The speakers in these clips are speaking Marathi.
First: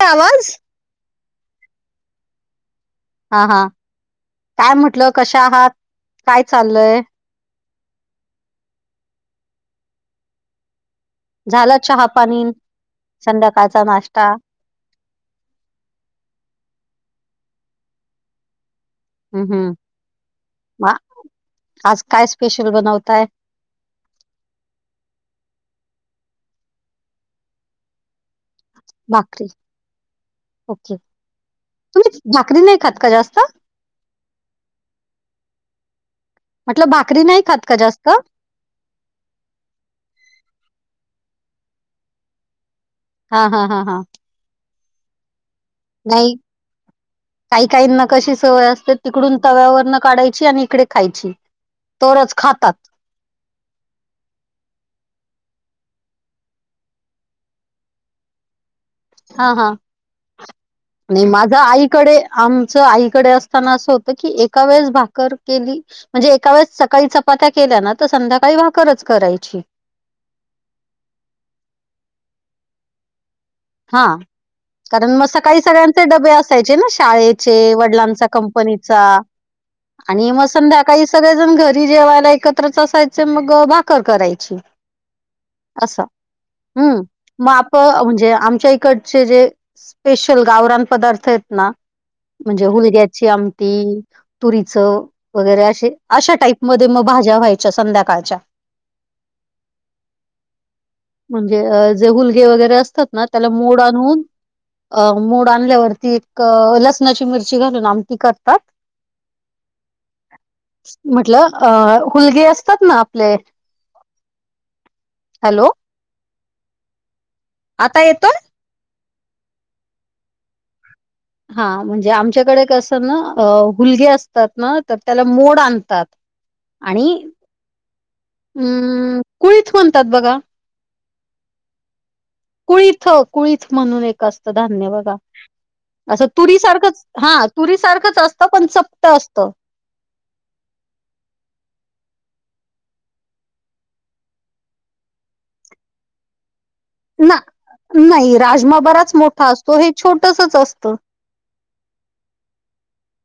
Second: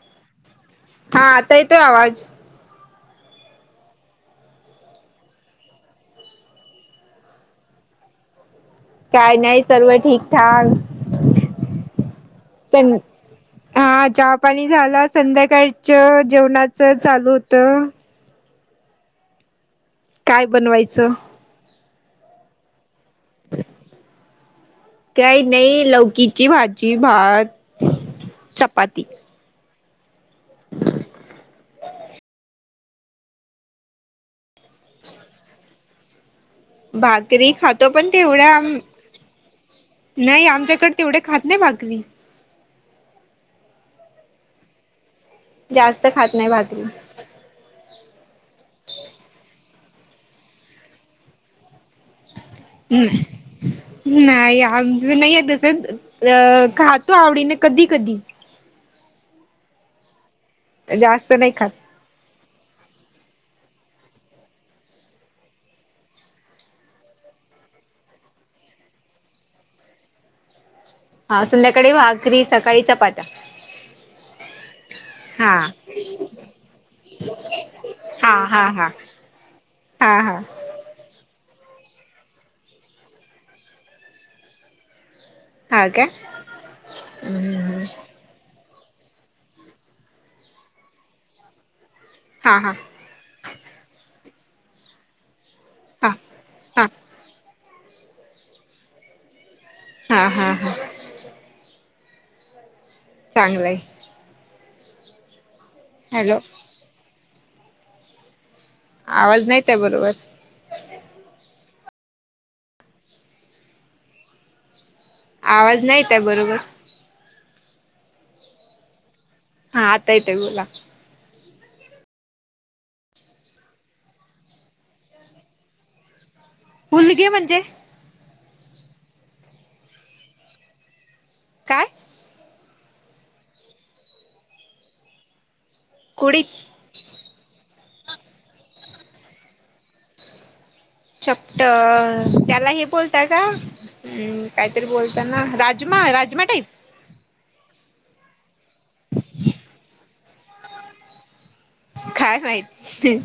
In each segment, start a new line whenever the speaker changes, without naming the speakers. का आवाज
हा आता येतोय आवाज
हा हा काय म्हटलं कशा आहात काय चाललंय.
काय नाही सर्व ठीकठाक
झाला चहा पाणी
पण
संध्याकाळचा
हा
नाश्ता
चहा पाणी झाल अस संध्याकाळीच जेवणाच चालू होत.
हम् हम्
काय बनवायचं?
आज काय स्पेशल बनवताय?
काही नाही लौकीची भाजी भात चप
भाकरी ओके तुम्ही भाकरी नाही खात का जास्त.
[inaudible]
म्हटलं नाही
भाकरी
खात का
खातो
जास्त
पण तेवढा आम् नाही आमच्याकडे तेवढे खात नाही भाकरी
हा हा हा हा
जास्त खात नाही भाकरी - -
काही काहीना कशी सवय असते.... तिकडून तव्या वरनं काढायची आणि इकडे खायची. तोरच खातात
हम्मं. नाही... आमचं नाहीए तसं... अ... खातो आवडीने कधीं कधीं.
हां हां... नाई....
जास्त नाही
माझं
खात.
आईक कडे, आमचं आईकडे असतांना असं होतं की... एका वेळेस भाकर केली म्हणजे एका वेळेस सकाळी चपात्या केल्या नां... तरं संध्याकाळी भाकरचं करायची.
हा... संध्याकाळी भाकरी.... सकाळी चपाती.
हां. कारण मग
हा
सकाळी सगळ्यांचे डब्बे असायचे ना... शाळेचे, वडिलांचा
हा हा हा
कंपनीचा
हा
आणि
हा
मग संध्या काळी सगळेजण घरी जेवायला एकत्रच असायचे... मग भाकर करायची.
हा का
असं... हम्मं... मापं म्हणजे आमच्या इकडचे जे... स्पेशल गांवरान पदार्थ आहेत ना...
हा
म्हणजे
हा
हूलग्या ची आमटी... तुरीचं वगैरे असे...
हा
अशा
हा
टाईपमध्ये... म... भाज्या व्हायच्या संध्याकाळच्या
हां हां हां.
म्हणजे जे हूलगे वगैरे असतात ना... त्यांला
चांगलंय
मोड आणून अ... मोड आणल्यावरती...
हॅलो
एक लसणांची मिर्ची घालून आमटी करतात
आवाज नाई येतए बरोबर
म्हटलं... अ... हूलगे असतात ना आपले हॅलो
आवाज नाई येतए बरोबर
आता येतोय?
हां... आता येतोय... बोला
हां... म्हणजे आमच्याकडे कसं ना... हूलगे असतात ना... तर त्यांला मोड आणतात आणि...
हुलगे म्हणजे
अहम्मं... कुळीथ म्हणतात बघा
काय?
कुळीथ... कुळीथ म्हणून एक असतं धान्य बघा... असं
कुडीत
तुरी सारखंच हां... तुरीसारखंच असतं... पण चपटं असतं.
चपटं... त्यांला हे बोलताय का? हम्मं... काहीतरी बोलतात ना... राजमा... राजमा टाईप
नां... नाई... राजमा बराच मोठा असतो... हे छोटंसंच असतं.
काय माहित?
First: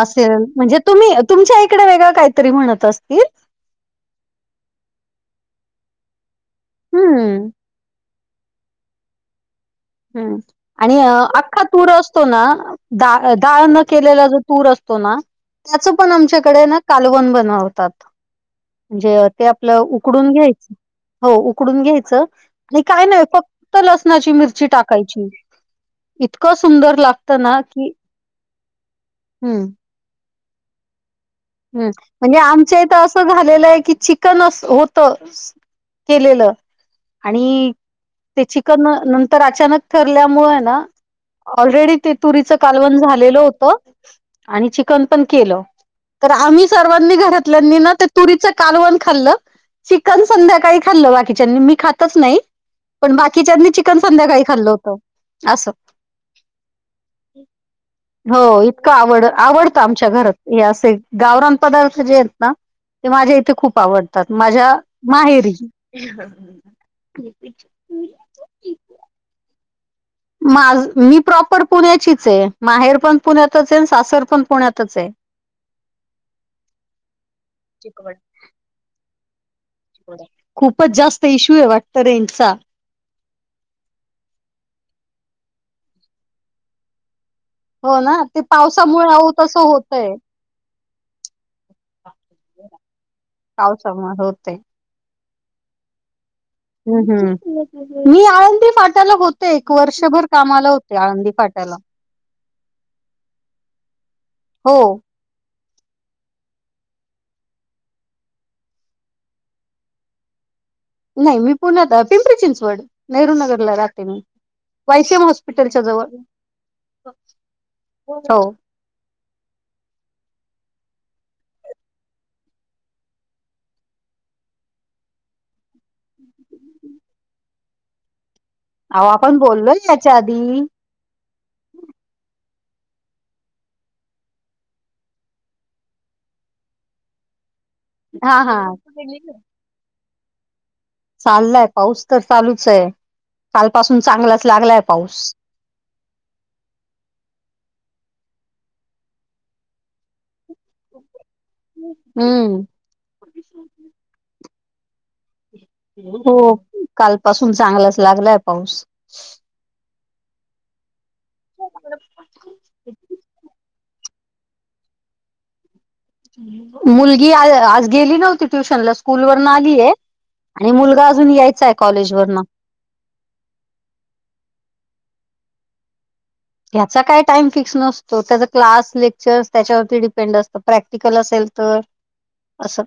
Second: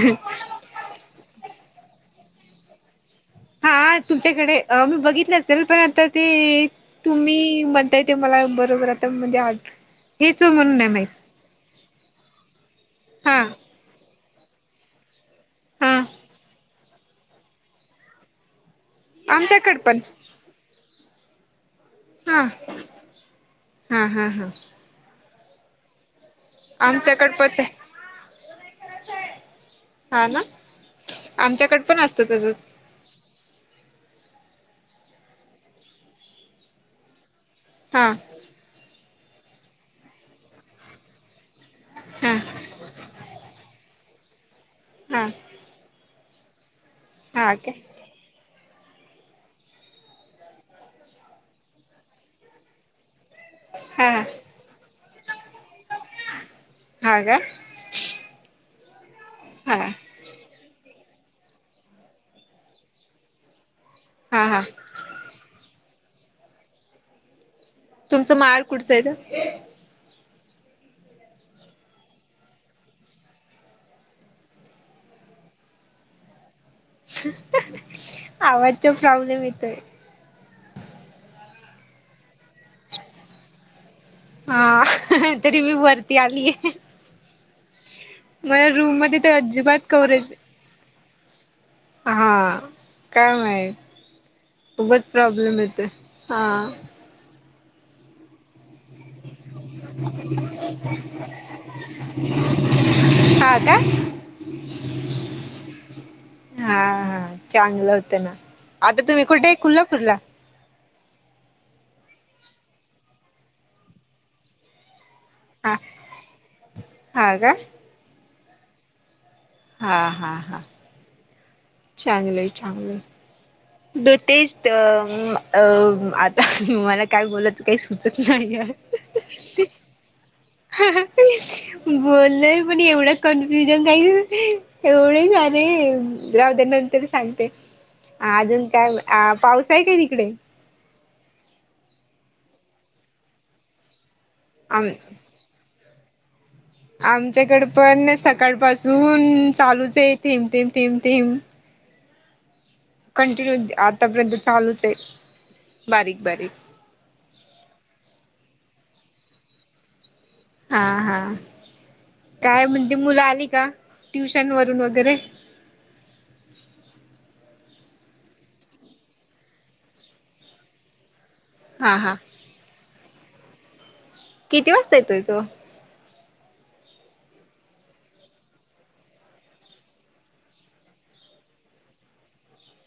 असेल... म्हणजे तुम्ही... तुमच्या इकडे वेगळं कांहीतरी म्हणतं असतील
हा... तुमच्याकडे... मी बघितलं असेल... पणं आता ते
हम्म.
तुम्ही म्हण ताय... मला बरोबर आता म्हणजे हे
हम्मं...
चो म्हणून नाही
आणि
माहित
अख्खा तूर असतो ना दाळ...
हा
दाळ न केलेला जो तूर असतो ना... त्याचं
हा
पण आमच्याकडे ना कालवन बनवतात... म्हणजे ते आपलं
आमच्याकड पण
उकडून घ्यायचं हो... उकडून घ्यायचं....
हा
आणि काय नाय... फक्तं
हा हा
लसणाची
हा
मिर्ची टाकायची इतकं सुंदर
आमच्याकड
लागतं
पण
ना...
ते
कि हम्मं
हां ना? आमच्याकड
हम्म...
पण असतं
म्हणजे
तसंच
आमच्या इथं अस असं झालेलं हे की... चिकन अस... होतं केलेलं आणि
हा.
ते चिकन नंतर... अचानक ठरल्यामुळे ना ऑलरेडी ते
हा
तुरीच कालवण झालेलं होतं... आणि चिकन
हा
पणं केलं तरं आम्हीं सर्वांनी
हा
घरातल्यांनी
काय
ना ते तुरीचं कालवण खाल्लं... चिकन संध्याकाळी खाल्लं बाकीच्यांनी... मी खायचं नाही पण बाकीच्यांनी चिकन
हा
संध्याकाळी खाल्लं होतं... असं
हां का?
हो... इतकं आवड...
हा
आवडतं आमच्या घरांत... हे असं ए गांवरान पदार्थ जे आहेत ना... ते माझ्या इथे खूप आवडतात...
हा हा
माझ्या माझ्या... माहेरी
तुमचं... माहेर कुठचये तं?
माझं... मी प्रॉपर पुण्याचीच ए, माहेर पण पुण्यातच ए सासर पण पुण्यातच ए. [inaudible]
हं हं आवाजचं प्रॉब्लेम येतोय.
खूपचं जास्त इश्यू आहे वाटतं... रेंजचा
हा, तरी मी वरती आलीये.
हो ना, ते
रूम
पावसामुळे...
मध्ये
अहो
तर
तसं
अजिबात
होतंय.
कव्हरेज हा... काय माहीत,
पावसामुळे होतय
उगच प्रॉब्लेम येतोय, हा
हम्म, मी आळंदी फाट्याला होते एक वर्षभर कामाला होते... आळंदी फाट्याला.
हा का?
हो
हा चांगलं होतं ना, आता तुम्ही कुठं ए कोल्हापूरला?
नाही... मी पुण्यात... पिंपरी चिंचवड, नेहरू नगरला राहते मी... वाय सी एम हॉस
हा
हाॅस्पिटलच्या जवळ,
हा का
हो
हा हा हा. चांगलंय चांगलंय [unintelligible] आता मला काय बोलायचं काही सुचत नाही ये
अहो आपण बोललोय याच्या आधी
हं हं हं... बोललोय... पण एवढं कन्फ्युजन काही एवढे सारे... राऊ द्या नंतर सांगते...
हा हा
अजून काय पाऊस हाय काय तिकडे?
चाललाय... पाऊस तर चालूच ए... काल पासून चांगलाच लागलाय
आम
पाऊस.
आमच्याकडं पण... सकाळ पासून चालूच ए... थेम, थेम थेम, थेम.
हम्म.
कंटिन्यू... ती आतापर्यंत चालूच ए.
हो, कालपासून चांगलाच लागलाय पाऊस.
हा हा.
ठेऊ [unintelligible]
काय म्हणती... मुलं आली का, ट्युशन वरून वगैरे?
मुलगी आज गेली नव्हती ट्युशनला... स्कूल वरून आलीये. आणि मुलगा अजून यायचाय
हा हा
कॉलेजवरन.
किती वाजता येतोय तो?
ह्याचा काय टाइम फिक्स नसतो... त्याचा क्लास, लेक्चर त्याच्यावरती डिपेंड असतं. प्रॅक्टिकल असेल तर, असं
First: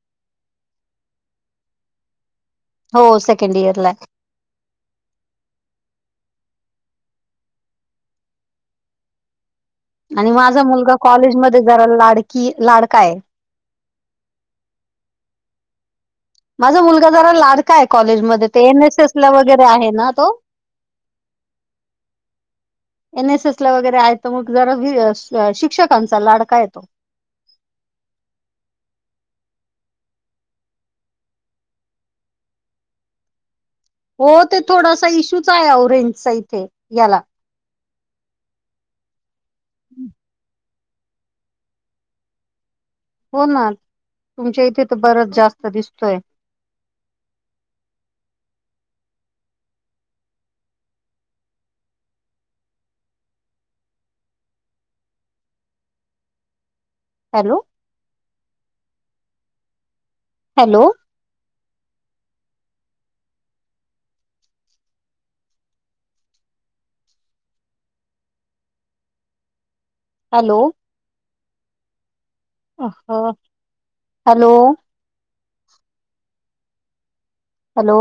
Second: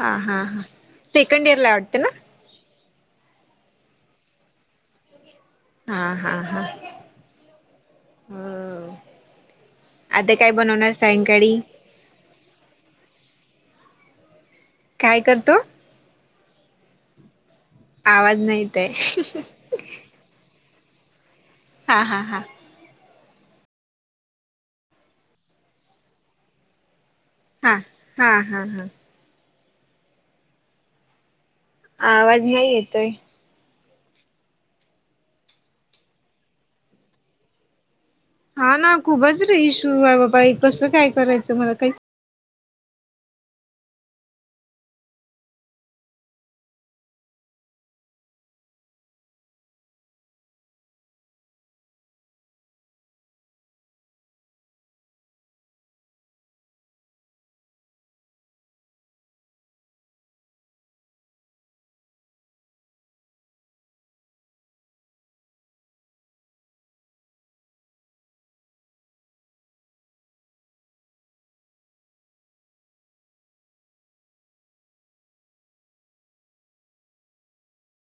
हा हा हां, सेकंड इयरला ए वाटतं ना!
हो सेकंड इयरला ए.
हा हा हा हा
आणि माझा मुलगा
सायंकाळी
कॉलेजमध्ये जरा लाडकी लाडकाय.
काय करतो?
माझा मुलगा जरा लाडका आहे
आवाज
कॉलेजमध्ये,
नाही
ते
येतय
एनएसएस ला वगैरे आहे ना तो.
हा हा हा.
एनएसएस ला वगैरे आहे तो मग जरा वी स शिक्षकांचा लाडका आहे तो.
हा हा हा हा. आवाज नाही येतोय.
हो ते थोडासा इश्यूच आहे ओ रेंजचा इथे याला.
हा ना खूपच र इश्यू आहे बाबा ही कसं काय करायचं मला काहीच
हो ना तुमच्या इथे तर बरंच जास्त दिसतोय. हॅलो! हॅलो! हॅलो! आ हा. हॅलो! हॅलो!